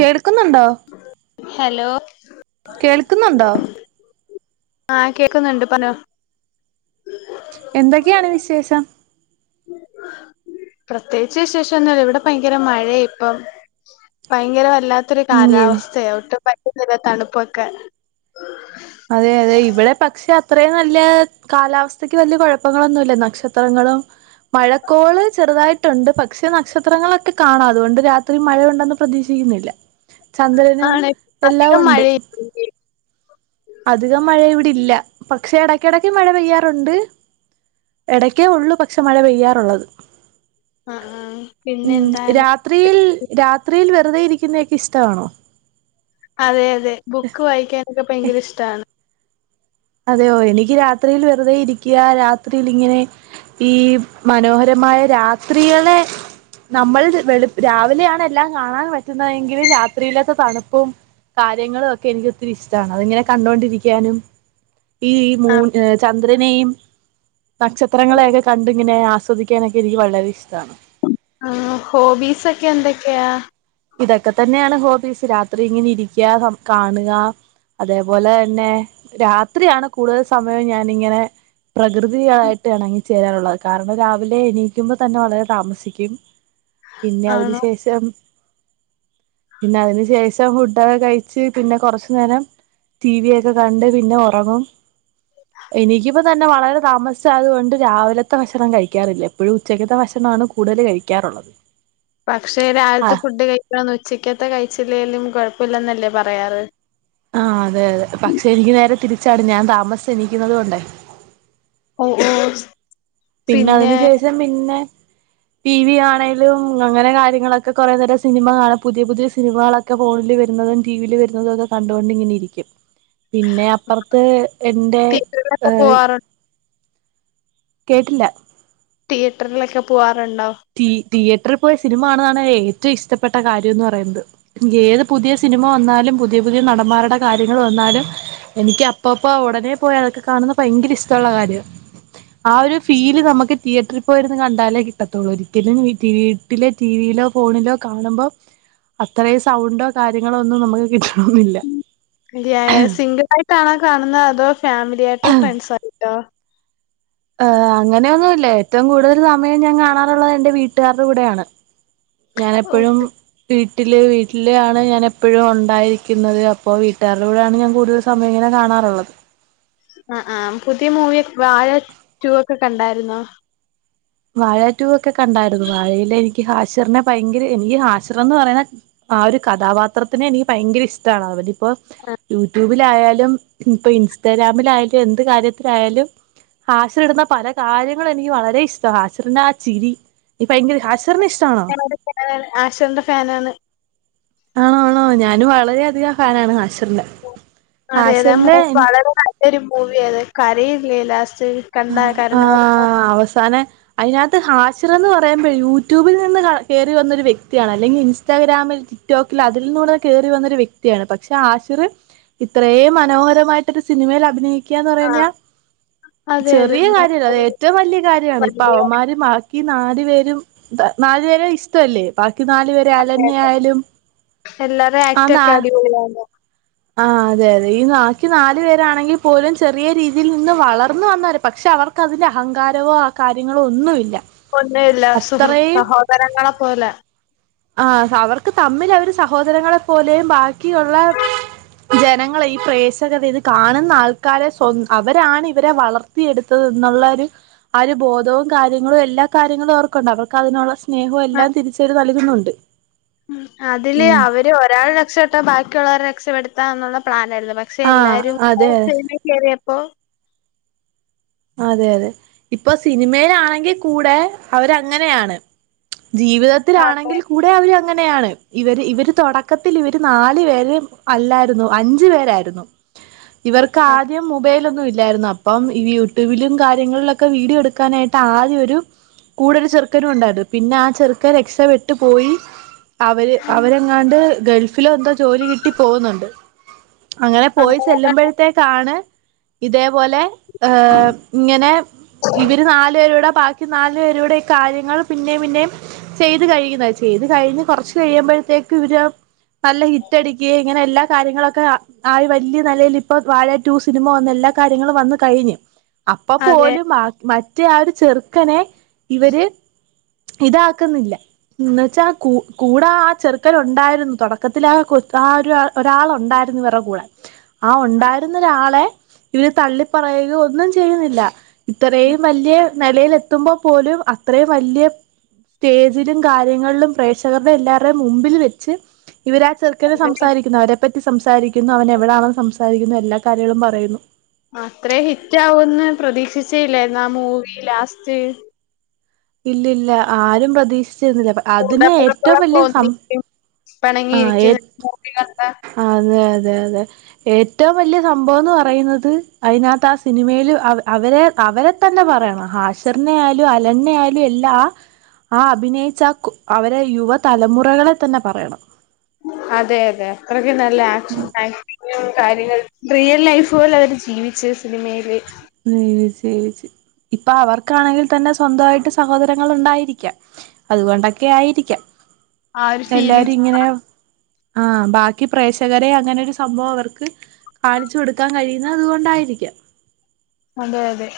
കേൾക്കുന്നുണ്ടോ ഹലോ കേൾക്കുന്നുണ്ടോ ആഹ് കേക്കുന്നുണ്ട് പറഞ്ഞോ എന്തൊക്കെയാണ് വിശേഷം പ്രത്യേകിച്ച് വിശേഷൊന്നുല്ല ഇവിടെ ഭയങ്കര മഴയാ ഇപ്പം ഭയങ്കര വല്ലാത്തൊരു ഉം കാലാവസ്ഥയാ ഒട്ടും പറ്റുന്നില്ല തണുപ്പൊക്കെ അതെ അതെ ഇവിടെ പക്ഷെ അത്രയും നല്ല കാലാവസ്ഥക്ക് വല്ല്യ കുഴപ്പങ്ങളൊന്നും ഇല്ല നക്ഷത്രങ്ങളും മഴക്കോള് ചെറുതായിട്ടുണ്ട് പക്ഷെ നക്ഷത്രങ്ങളൊക്കെ കാണാം അതുകൊണ്ട് രാത്രി മഴ ഉണ്ടെന്ന് പ്രതീക്ഷിക്കുന്നില്ല ചന്ദ്രനും ആണ് എല്ലാം അധികം ഉണ്ട് മഴയില്ല അധികം മഴ ഇവിടില്ല പക്ഷെ ടെക്കെ ടെക്കെ മഴ പെയ്യാറുണ്ട് ഇടയ്ക്കേ ഉള്ളൂ പക്ഷെ മഴ പെയ്യാറുള്ളത് ആഹ് ആഹ് പിന്നെ എന്താണ് ത്രിയിൽ രാത്രിയിൽ വെറുതെ ഇരി ക്യുന്നയെക്കെ ഇഷ്ടാണോ അതെയതെ ബുക്ക് വായിക്യാനൊക്കെ പയങ്കരഷ്ടാണ് അതെയോ എനിക് രാത്രിയിൽ വെറുതെ ഇരിക്യാ രാത്രിൽ ഇങ്ങനെ ഈ മനോഹരമായ രാത്രീകളെ നമ്മൾ വള്പ് രാവിലെയാണ് എല്ലാം കാണാൻ പറ്റുന്നതെങ്കിലും രാത്രിയില്ലാത്ത തണുപ്പും കാര്യങ്ങൾ ഒക്കെ എനിക്ക് ഒത്തിരി ഇഷ്ടമാണ് അത് എങ്ങനെ കണ്ടൊണ്ടിരിക്യാനും ഈ മൂൺ ആഹ് എ ചന്ദ് ന്ദ്രനെയും നക്ഷത്രങ്ങളെയൊക്കെ കണ്ടിങ്ങനെ ആസ്വദിക്കാനൊക്കെ എനിക്ക് വളരെ ഇഷ്ടാണ് ആഹ് ഹോബീസൊക്കെ എന്തൊക്കെയാ ഇതൊക്കെ തന്നെയാണ് ഹോബീസ് രാത്രി ഇങ്ങനെ ഇരിക്യാ കാൺആ അതേപോലെന്നെ രാത്രിയാണ് കൂടുതൽ സമയം ഞാനിങ്ങനെ പ്രകൃതിയായിട്ട് എണങ്ങി ചേരാനുള്ള അ് കാരണം രാവിലെ എണീക്കുമ്പോ തന്നെ വളരെ താമസിക്യും പിന്നെ ആണോ അതിന്ശേഷം പിന്നെ അതിന് ശേഷം ഫുഡ്ഡക്കെ കഴിച്ച് പിന്നെ കൊറഷ് നേരം ത്തീ വി ഒക്കെ കണ്ട് പിന്നെ ഒറങ്ങും എനിക്യുപ്പോ തന്നെ വളരെ താമസ് ഷായത്കൊണ്ട് രാവിലത്തെ ഭക്ഷണം കഴിക്യാറില്ല എപ്പഴും ഉച്ചക്കത്തെ ഭക്ഷ്ണാണ് കുടല് കഴിക്കാറുള്ളത് പക്ഷെ ആ രാവിൽത്തെ ഫുഡ് കഴിക്കണം ഉച്ചക്കത്തെ കഴിച്ചില്ലെലും കൊഴപ്പൊല്ലന്നല്ലേ പറയാറ് ആഹ് അതെ അതെ പക്ഷെ എനിക്ക് നേരെ തിരിച്ചാണ് ഞാൻ താമസ്സ് എണിക്യുന്നത് കൊണ്ടേ ഓ ഓ പിന്നെ അതിന് ശേഷം പിന്നെ ടി വി ആണെേലും അങ്ങനെ കാര്യങ്ങളൊക്കെ കുറെേ നേരം സിനിമ കാണും പുതിയ പുതിയ സിനിമകളൊ ക്ക ഫോൺല് വരുന്നതും ടി വില് വരുന്നതും ഒക്കെ കണ്ടൊണ്ട് ഇങ്ങനെ രിക്യുംപിന്നെ അ അപ്പർത്തെ എന്റെ തിയേറ്ററിലൊക്കെ ഏഹ് പോവാറു കേട്ടില്ല തിയേറ്റർലെക്കെ പോവാറ്ണ്ടോ തി തിയേറ്റ്രർപോയി സിനിമ ആണാണ് ഏറ്റവും ഇഷ്ടപ്പെട്ട കാര്യംന്ന് പറയ്ന്നത് ഏത് പുതിയ സിനിമ വന്നാലും പുതിയ പുതിയ നടന്മാരുടെ കാര്യങ്ങൾ വന്നാലും എനിക്ക് അപ്പോപ്പോ ഉടനെ പോയാ അതൊക്കെ കാണുന്ന പയങ്കര ഇഷ്ടള്ളകാര്യ ആഹ് ഒരു ഫീല് നമക്ക് തിയേട്രിൽ പോയിരിന്ന് കണ്ടാലേ കിട്ടത്ത ത്തൊള്ളു ഒരിക്കലും ഇടിവി വീട്ടിലെ ടിവിയിലോ ഫോണിലോ കാണുമ്പോ അത്രയും സൗണ്ടോ കാര്യങ്ങളോ ഒന്നും നമുക്ക് കിട്ടണൊന്നില്ല യായ സിംഗിൾ ആയിട്ടാണോ കാണുന്ന അ് അതോ ഫാമിലി ആയിട്ടോ ഫ്രണ്ട് സായിട്ടോ ഏ് അങ്ങനെഒന്നുല്ല ഏറ്റവും കൂടുതൽ സമയം ഞാൻ കാണാറുള്ളത് എന്റെ വീട്ടുകാര്ടെ കൂടെയാണ് ഞാനെപ്പഴും വീട്ടില് വീട്ടിലാണ് ഞാൻ എപ്പോഴും ഉണ്ടായിരിക്യുന്നത് അപ്പോ വീട്ടുകാര്ടെ കൂടെയാണ് ഞാൻ കൂടുതൽ സമയങ്ങനെ കാണാറ്ള്ളത് അഹ് ആഹ് പുതിയ മൂവിയെക് വാഴ റ്റു ഒക്കെ കണ്ടാര്ന്നോ വാഴറ്റുഒക്കെ കണ്ടാര്ന്നു വാഴയിലെ എനിക്ക് ഹാഷർനെ പയങ്കര എനിക്യ ഹാഷിർന്ന് പറയുന്ന ആഹ് ഒര് കഥാപാത്രത്തിന് എനിക്ക് പയങ്കര ഇഷ്ടാണ് അവന് ഇപ്പോ യൂട്യൂബിലായാലും ഇൻപ്പൊ ഇൻസ്റ്റഗ്രാമിലായാലും എന്ത് കാര്യത്തിലായാലും ഹാഷിർ ഇടുന്ന പല കാര്യങ്ങളും എനിക്ക് വളരെ ഇഷ് ഹാഷിർനെ ആചിരി എനിക്ക് പയങ്കര ഹാസിർറിനെ ഇഷ്ടാണ് ഫാനാണ് ഹാഷിർന്റെ ഫാനാണ് ആണോ ആണോ ഞാനും വളരെ അധികം ഫാനാണ് ഹാഷിർന്റെ അതെ അതെ മൂവി വളരെ നല്ലൊരു മൂവി അതെ കരയില്ലേ ലാസ്റ്റ് കണ്ട കരഞ്ഞായിരുന്നോ ആഹ് അവസാന അയ്നകത്ത് ഹാഷിറ്ന്ന് പറയുമ്പഴ് യൂട്യൂബിൽ നിന്ന് കഴ കേറി വന്നൊരു വ്യക്തിയാണ് അല്ലെങ്കി ഇൻസ്റ്റാഗ്രാമിൽ ടിക്റ്റോക് അതിൽ നിന്നൂടെ കയറി വന്നൊരു വ്യക്തിയാണ് പക്ഷെ ഹാഷിർ ഇത്രേം മനോഹരമായിട്ടൊരു സിനിമയിൽ അഭിനയിക്കാന്ന് ആ പറഞ്ഞ അതെ അതെ ചെറിയ കാര്യല്ല അത് ഏറ്റവും വല്ല്യ കാര്യമാണ് ഇപ്പൊ അവന്മാര് ഈ നാലു പേരും നാല് പേരിം ഇഷ്ടമല്ലേ? ബാക്കി നാലു പേരെ അലന്നെ ആയാലും എല്ലാരെ ആ ആക്ട് ന്നാ ഒക്കെ അടിപൊളിയാണ് ആ അതെ അതെ ഈ ബാക്കി നാല് പേരാണെങ്കിൽ പോലും ചെറിയ രീതിയിൽ നിന്നും വളർ വളർന്ന് വന്നവര പക്ഷെ അവർക്ക് അതിന്റെ അഹങ്കാരവോ ആ കാര്യങ്ങളോ ഒന്നുവില്ല ഒന്നും ഇല്ല സുഹൃത് സഹോദരങ്ങളെ പോലെ ആ അവർക്ക് തമ്മിൽ അവര് സഹോദരങ്ങളെ പോലെയും ബാക്കിയുള്ള ജനങ്ങളെ ഈ പ്രേക്ഷകത ഇത് കാണുന്ന ആൾക്കാരെ സ്വ അവരാണ് ഇവരെ വളർ വളർത്തി എടുത്തത് എന്നുള്ള ഒരു ആ ഒരു ബോധവും കാര്യങ്ങളും എല്ലാ കാര്യങ്ങളും അവർക്കുണ്ട് അവർക്ക് അതിനുള്ള സ് സ്നേഹും എല്ലാം തിരിച്ചവര് നൽകുന്നുണ്ട് ഉം അതില് ഉം അവര് ഒരാൾ രക്ഷ പ്പെട്ട ബാക്കിയുള്ളവരെ രക്ഷപ്പെടുത്താ എന്നുള്ള പ്ലാന ആയിരുന്നു പക്ഷെ ആ എല്ലാരും അതെ [unintelligible] സിനിമേ കെറിയപ്പോ അതെ അതെ ഇപ്പൊ സിനിമയിലാണെങ്കിൽ കൂടെ അവരങ്ങനെയാണ് അതെ ജീവിതത്തിലാണെങ്കിൽ കൂടി ഇവര് അങ്ങനെയാണ് ഇവര് ഇവര് തുടക്കത്തിൽ ഇവര് നാല് പേര് അല്ലായിരുന്നു അഞ്ച് പേരായിരുന്നു ഇവർക്ക് ആ ആദ്യം മുബൈലൊന്നും ഇല്ലായിരുന്നു അപ്പം ഇവ യൂട്യൂ യൂട്യൂബിലും കാര്യങ്ങളിലൊക്കെ വീഡിയോ എടുക്കാനായിട്ട് ആദ്യം ഒരു കൂടെ ഒരു ചെറുക്കനും ഉണ്ടായിരുന്നു പിന്നെ ആ ചെറുക്കൻ രക്ഷപെട്ടു പോയി അവര് അവരെങ്ങാണ്ട് ഗൾഫിലോ എന്തോ ജോലി കിട്ടി പോവുന്നുണ്ട് അങ്ങനെ പോയി അങ്ങനെ ചെല്ലുമ്പോഴത്തേക്കാണ് ഇതേപോലെ ഏഹ് ഇങ്ങനെ ഇവര് നാലു പേരുടെ ബാക്കി നാലു പേരുടെ ഈ കാര്യങ്ങൾ പിന്നെം പിന്നെം ചെയ്ത് കഴിയുന്നെ ചെയ്ത് കഴിഞ്ഞ് കൊറച്ച് കഴിയുമ്പോഴത്തേക്ക് ഇവര് നല്ല ഹിറ്റ് അടിക്കേം ഇങ്ങനെ എല്ലാ കാര്യങ്ങളൊക്കെ ആയി വല്ല്യ നെലയിൽ ഇപ്പ വാഴ ടു സിനിമ വന്ന് എല്ലാ കാര്യങ്ങളും വന്നു കഴിഞ്ഞ് അപ്പം അതെ പോലും ആ മറ്റേ ആ ഒരു ചെറുക്കനെ ഇവര് ഇതാക്ക്ന്നില്ല എന്ന് വെച്ചാൽ കൂ കൂടെ ആ ചെറുക്കൻ ഉണ്ടായിരുന്നു തുടക്കത്തിലാ ആ കൊ ആ ഒരു ആ ഒരാളുണ്ടായിരുന്നു ഇവരെ കൂടെ ആ ഒണ്ടായിരുന്നൊരാളെ ഇവര് തള്ളിപ്പറയുകയോ ഒന്നും ചെയ്യുന്നില്ല ഇത്രയും വല്ല്യ നെലയിലെത്തുമ്പോ പോലും അത്രയും വല്ല്യ സ്റ്റേജിലും കാര്യങ്ങളിലും പ്രേക്ഷകരുടെ എല്ലാര്ടെയും മുമ്പിൽ വെച്ച് ഇവരാ ചെക്കനെ ക്കനെ അതെ സംസാരിക്കുന്നു അവരെപ്പറ്റി സംസാരിക്കുന്നു അവൻ എവിടാണെന്ന് സംസാരിക്കുന്നു എല്ലാ കാര്യങ്ങളും പറയുന്നു അത്രേം ഹിറ്റ് ആവൂന്ന് പ്രതീക്ഷിച്ചീല്ലേന്നോ ആ മൂവി ലാസ്റ്റ് ഇല്ല ഇല്ല ആരും പ്രതീക്ഷിച്ചിരുന്നില്ല ബട്ട് അതിന് ഏറ്റവും കൂടപ്പുറപ്പുകളൊക്കെ വല്ല്യ സം ഒന്നിക്കും ആഹ് ഏ പിണങ്ങിയിരിക്കുന്ന, മൂവി കണ്ടെ അതെ അതെ അതെ ഏറ്റവും വലിയ സംഭവന്ന് പറയുന്നത് അയ്നകത്ത് ആ സിനിമേൽ അവ അവരെ അവരെത്ത തന്നെ പറയണം ഹാഷറിനെ ആയാലും അലനെ ആയാലും എല്ലാ ആ അഭിനയിച്ച കു അവരെ യുവ തലമുറകളെ തന്നെ പറയണം അതെ അതെ അത്രക്ക് നല്ല ആക്ഷാ ആക്ടിങ് കാര്യങ്ങൾ റിയൽ ലൈഫ് പോലെ അവര് ജീവിച്ച് സിനിമയില് [unintelligible] ഇപ്പം അവർക്കാണെങ്കിൽ തന്നെ സ്വന്തവായിട്ട് സഹോദരങ്ങൾ ഉണ്ടായിരിക്കാം അതുകൊണ്ടൊക്കെ ആയിരിക്കാം ആ ഒരു എല്ലാരും ഫീലിംഗ് ഇങ്ങനെ ആഹ് ബാക്കി പ്രേക്ഷകരെ അങ്ങനൊരു സംഭവം അവർക്ക് കാണിച്ചു കൊടുക്കാൻ കഴിയുന്നെതതുകൊണ്ടായിരിക്കാം. അതെ അതെ.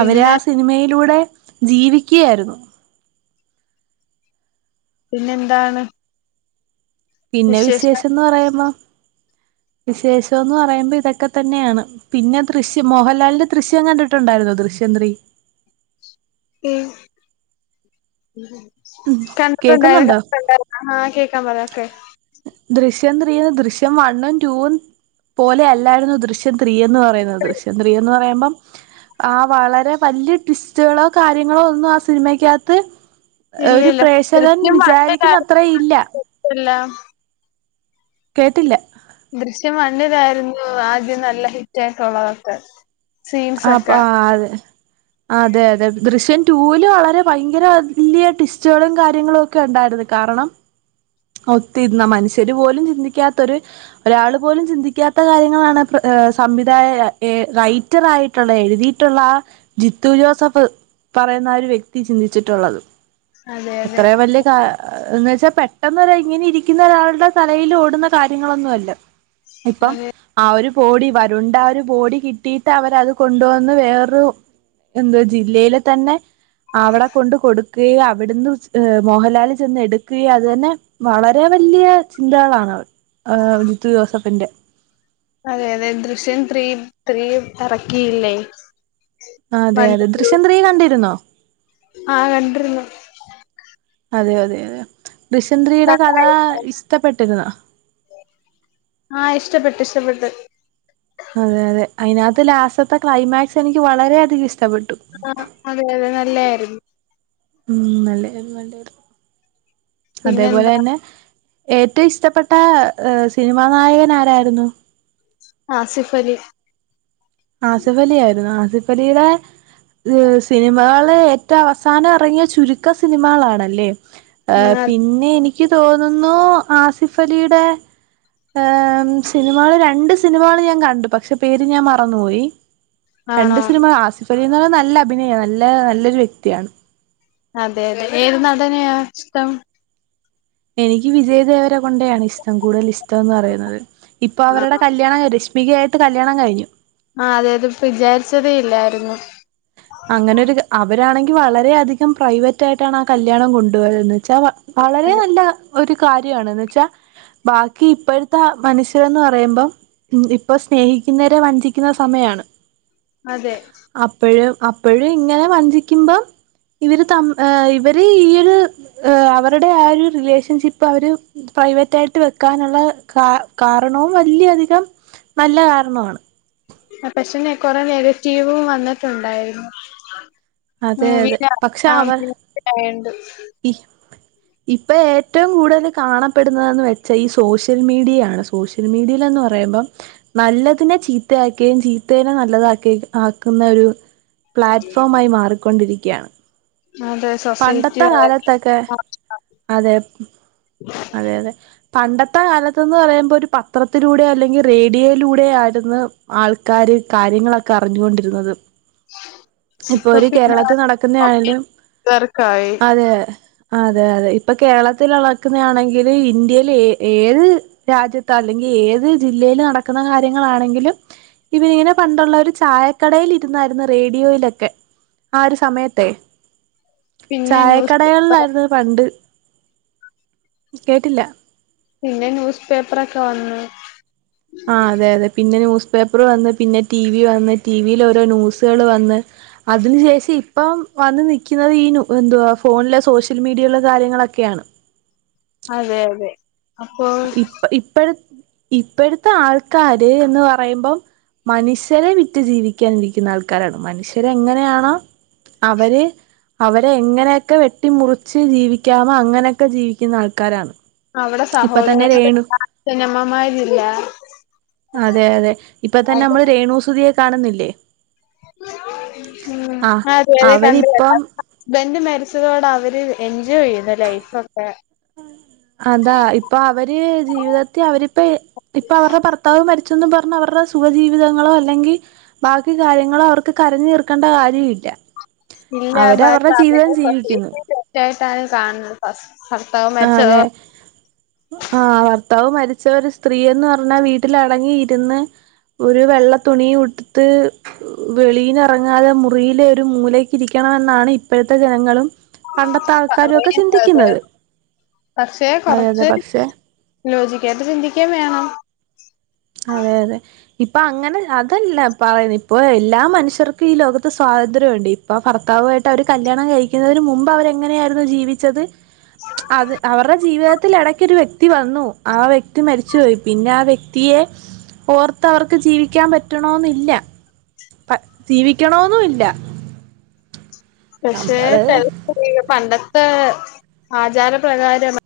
അവെരാ സിനിമയിലൂടെ ജീവിക്കൃയായിരുന്നു. പിന്നെന്താണ്? പിന്നെ വിശേഷം വിശേഷെന്ന് പറയുമ്പോ വിശേഷെന്ന് പറയുമ്പോ ഇതൊക്കെ തന്നെയാണ്. പിന്നെ ദൃശ്യം, മോഹലാലിന്റെ ദൃശ്യം കണ്ടിട്ടുണ്ടായിന്നോ ദൃശ്യം ത്രീ എഹ് കണ്ടുട്ടുണ്ടായി കേക്കുന്നുണ്ടോ കണ്ടുട്ടുണ്ടായി ആഹ് കേക്കാൻ പറാ ഒക്കെ. ദൃശ്യം ത്രീ ദൃശ്യം വണ്ണും റ്റൂവും പോലെ അല്ലായിരുന്നു ദൃശ്യ ദൃശ്യം ത്രീന്ന്പറയുന്നത് ദൃശ്യംത്രീ എന്ന് പറയ്മ്പം. ആഹ് വളരെ വല്ല്യ ട്വിസ്റ്റുകളോ കാര്യങ്ങളോ ഒന്ന് ആഹ് സിനിമക്കകത്ത്. ഇല്ല ഒരു ഇല്ല പ്രേക്ഷകൻ വിചാരിക്കുന്ന അത്രഇല്ല ല്ലാ കേട്ടില്ല. ദൃശ്യം വണ്ണിലായിരുന്നു ആദ്യം നല്ല ഹിറ്റായിട്ടുള്ളതൊക്കെ. ആപ്പാതെ അതെ അതെ ദൃശ്യം റ്റൂല് വളരെ ഭയങ്കര വലൃയ ടിസ്റ്റുകളും കാര്യങ്ങളെ ക്കെണ്ടായിരുന്നു കാരണം ഒത്തിര്ന്നാ മനുഷ്യര് പോലും ചിന്തിക്കാത്തൊര്. ഒരാള്പോലും ചിന്തിക്കാത്ത കാര്യങ്ങളാണ് സംവിധായ ഏഹ് നൈ ഹിറ്ററായിട്ടുള്ള എഴുതീട്ടുള്ളാ ജിത്തു ജോസഫ്. പറയുന്നാ ആഹ് ഒരു വ്യക്തി ചിന്തിച്ചിട്ടുള്ളത് അതെ അതെ അത്രേ വല്യ കാ ന്ന് വെച്ചാൽ പെട്ടെന്നെര്, ഇങ്ങനെ ഇരിക്കുന്ന ഒരാളുടെ തലയിൽ ഓടുന്ന കാര്യങ്ങളൊന്നെല്ല. ഇപ്പം ആഹ് ഒരു ബോടി വരുൺ ൻ്റെഒരു ബോടി കിട്ടി. ട്ട അവരത് കൊണ്ടുവന്ന് വേറൊരു എന്തേ ജില്ലയിൽ തന്നെ. അവടെ കൊണ്ട് കൊടുക്കുകയും അവിട്ന്ന് മോഹലാൽ ചെന്ന് എടുക്കുകയും അതു തന്നെ. വളരെ വല്വ ചിന്തകളാണ് ആഹ് ജിത്തു ജോസഫിന്റെ. അതെ അതെ ദൃശ്യം ത്രീ ത്രീം എറക്കിയില്ലേ. ആഹ് അതെ അതെ ദൃശ്യം ത്രീ കണ്ടിരുന്നോ. ആഹ് കണ്ടിര്ന്നു. അതെ, അതെ, അതെ ദൃശൃം ത്രി യുടെ കഥാ ഇഷ്ടപ്പെട്ട്ക്ക്ന്നോ. ആഹ് ഇഷ്ടപ്പെട്ട് ഇഷ്ട്ടപ്പെട്ട്. അതെ അതെ അയ്നാത്ത് ലാസ് റ്റ്ത്തെ ക്ലൈമാക്സ് എനിക്ക് വളരെയധികം ഇഷ്ടപ്പെട്ടു. ആഹ് അതെ അതെ നല്ലെ യായിരുന്നു ഉം നല്ല യായിരുന്നു നല്ല രുന്നു പിന്നെന്താ അതേപോലെന്നെ ഏറ്റവും ഇഷ്ടപ്പെട്ട സിനിമാ നായകൻ, ആരായിരുന്നു ആസിഫലി. ആസിഫലി ആയിരുന്നേ ആസിഫലിയുടെ. ഉം സിനിമാള് ഏറ്റവസാനം എറങ്ങിയ ചുരുക്ക സിനിമകളാണ്ല്ലെ. ഉം, ഏഹ് പിന്നെ എനിക്ക് തോന്നുന്നു ആസിഫലിയുടെ. ഏം സിനിമകള് രണ്ട് സിനിമകള് ഞാൻ കണ്ടു പക്ഷെ പേര് ഞാൻ മർ ന്ന്നോയി ആണോ രണ്ട് സിനിമ ആസിഫ ലിനെക്കാളും നല്ലഭിനയാ നല്ല നല്ലൊരു വ്യക്തിയാണ്. അതെ, അതെ, ഏത് നടനെയാഷ്ടം. എനിക്ക് വിജയദേവരെ കൊണ്ടയാണ്ഷ്ടം കൂടുതലിഷ്ടന്ന് പറയുന്നത് ഇപ്പൊ ആ അവരുടെ കല്യാണ രഷ് മികെയായിട്ട് കല്യാണം കഴിഞ്ഞു. ആഹ് അതെത് വിചാരിച്ചതേ ഇല്ലായിരുന്നു. അങ്ങനെരു അവരാണെങ്കിൽ വളരെയധികം പ്രയ്യിവറ്റായിട്ടാണ ആഹ് കല്യാണം കൊണ്ടുപോയത് വെച്ചാ വളരെ നല്ല ഒരു കാര്യണെന്ന് വെച്ചാ. ബാക്കി ഇപ്പഴ്ത്ത മനുഷ്യരെന്ന് പറയുമ്പം. ഉം ഇപ്പൊ സ്നേഹിക്കുന്നെരെ വഞ്ചിക്കുന്ന സമയാണ്. അതെ അപ്പഴും അപ്പഴും ഇങ്ങനെ വഞ്ചിക്കുമ്പം ഇവര് ത ഇവര് ഈയൊരു അവരുടെ ആഹ് ഒരു റിലേഷൻഷിപ്പ് അവര് പ്രൈവറ്റയിട്ട് വെക്കാനുള്ള കാ കാരണവും വലിയ അധികം നല്ല കാരണമാണ് ആ പക്ഷേന്നെ കൊറെ നെഗറ്റീവും വന്നിട്ടുണ്ടായിരുന്നു അതെ അതെ [unintelligible] അങ്ങനേണ്ട് ഇ ഇപ്പൊ ഏറ്റവും കൂടുതൽ കാണപ്പെടുന്നതെന്ന് വെച്ചാൽ ഈ സോഷ്യൽ മീഡിയയാണ് സോഷ്യൽ മീഡിയയിലെന്ന് പറയുമ്പം നല്ലതിനെ ചീത്തയാക്കുകയും ചീത്തേനെ നല്ലതാക്കി ആക്കുന്ന ഒരു പ്ലാറ്റ്ഫോമായി മാറിക്കൊണ്ടിരിക്കുകയാണ് അതെ സൊസൈറ്റി പണ്ടത്തെ വളരെ കാലത്തൊക്കെ അതെ അതെ അതെ പണ്ടത്തെ കാലത്ത്ന്ന് പറയുമ്പോ ഒരു പത്രത്തിലൂടെ അല്ലെങ്കിൽ റേഡിയോയിലൂടെ ആയിരുന്നു ആൾക്കാര് കാര്യങ്ങളൊക്കെ അറിഞ്ഞുകൊണ്ടിരുന്നത് ഇപ്പൊ ഒരു കേരളത്തിൽ നടക്കുന്ന ആയാലും സർക്കായ് അതെ അതെ അതെ ഇപ്പൊ കേരളത്തിൽ അളക്കുന്ന ആണെങ്കിലും ഇന്ത്യയിൽ ഏ ഏത് രാജ്യത്ത് അല്ലെങ്കിൽ ഏത് ജില്ലയില് നടക്കുന്ന കാര്യങ്ങളാണെങ്കിലും ഇവര് ഇങ്ങനെ പണ്ടുള്ള ഒരു ചായക്കടയിൽ ഇരുന്നായിരുന്നു റേഡിയോയിലൊക്കെ ആ ഒരു സമയത്തെ പിന്നെ ന്യൂസ് പേപ്പർ ചായക്കടകളിലായിരുന്നു പണ്ട് കേട്ടില്ല പിന്നെ ന്യൂസ് പേപ്പർക്കെ വന്നു ആ അതെ അതെ പിന്നെ ന്യൂസ് പേപ്പർ വന്ന് പിന്നെ ടി വി വന്ന് ടി വിൽ ഓരോ ന്യൂസുകൾ വന്ന് അതിന് ശേഷം ഇപ്പം വന്ന് നിക്കുന്നത് ഈ എന്തുവാ ഫോണിലെ സോഷ്യൽ മീഡിയേല കാര്യങ്ങളൊക്കെയാണ് അതെ അതെ അപ്പൊ ഇപ്പ ഇപ്പഴ ഇപ്പഴത്തെ ആൾക്കാര് എന്ന് പറയുമ്പം മനുഷ്യരെ വിറ്റ് ജീവിക്കാനിരിക്കുന്ന ആൾക്കാരാണ് മനുഷ്യര് എങ്ങനെയാണോ അവര് അവരെ എങ്ങനെയൊക്കെ വെട്ടി മുറിച്ച് ജീവിക്കാമോ അങ്ങനെയൊക്കെ ജീവിക്കുന്ന ആൾക്കാരാണ് അവിടെ ഇപ്പൊ തന്നെ രേണു സഹോദരനമ്മമാരില്ല അതെ അതെ ഇപ്പ തന്നെ നമ്മള് രേണുസുതിയെ കാണുന്നില്ലേ ഉം ആഹ് അതെ അതെക്കണ്ട് അവരിപ്പം ബന്റ് മരിച്ചതോടെ അവര് എൻജോയ് ചെയ്യുന്ന് ലൈഫ് ഒക്കെ അതാ ഇപ്പൊ അവര് ജീവിതത്തിൽ അവരിപ്പ ഇപ്പൊ അവരുടെ ഭർതാ ഭർത്താവ് മരിച്ചന്ന് പറഞ്ഞഞ് അവരുടെ സുഖജീവിതങ്ങളോ അല്ലെങ്കിൽ ബാക്കി കാര്യങ്ങളോ അവർക്ക് ക്ക് കരഞ്ഞു തീർക്കേണ്ട കാര്യമില്ല ഇല്ല അവര് ബ അവരുടെ ജീവിതം ജീവിക്കുന്നു തീർച്ചയായിട്ടാണ് കാണുന്നത് ഭർത്താവ് ആഹ് മരിച്ചത് അതെ ആഹ് ഭർത്താവ് മരിച്ച ഒരു സ്ത്രീയെന്ന് പറഞ്ഞാ വീട്ടിലടങ്ങി ഇരുന്ന് ഒരു വെള്ള തുണി ഉട്ത്ത് വെളിയിൽ എറങ്ങാതെ മുറിയിലെ ഒരു മൂലക്ക് ഇരിക്കണമെന്നാണ് ഇപ്പോഴത്തെ ജനങ്ങളും പണ്ടത്തെ ആൾക്കാരും ഒക്കെ സമയത്തത് ചിന്തിക്കുന്നത് പക്ഷെ അതെ അതെ കുറച്ച് പക്ഷെ ലോജിക്കായിട്ട് ചിന്തിക്കെം വേണം അതെ അതെ ഇപ്പൊ അങ്ങനെ അതല്ല പറയുന്ന ഇപ്പൊ എല്ലാ മനുഷ്യർക്കും ഈ ലോകത്ത് സ്വാതന്ത്ര്യണ്ട് ഇപ്പൊ ഭർത്താവു ആയിട്ട് അവര് കല്യാണം കഴിക്കുന്നതിന് മുമ്പ് അവര് എങ്ങനെയായിരുന്നോ ജീവിച്ചത് അത് അവരുടെ ജീവിതത്തിൽ ഇടക്കൊരു വ്യക്തി വ്യക്തി വന്നു ആ വ്യക്തി മരിച്ചുപോയി പിന്നെ ആ വ്യക്തി ത്തിയെ ഓർത്തവർക്ക് ജീവിക്കാൻ പറ്റണമെന്നില്ല ജീവിക്കണോന്നുല്ല പക്ഷെ ചില പണ്ടത്തെ ആചാരപ്രകാരം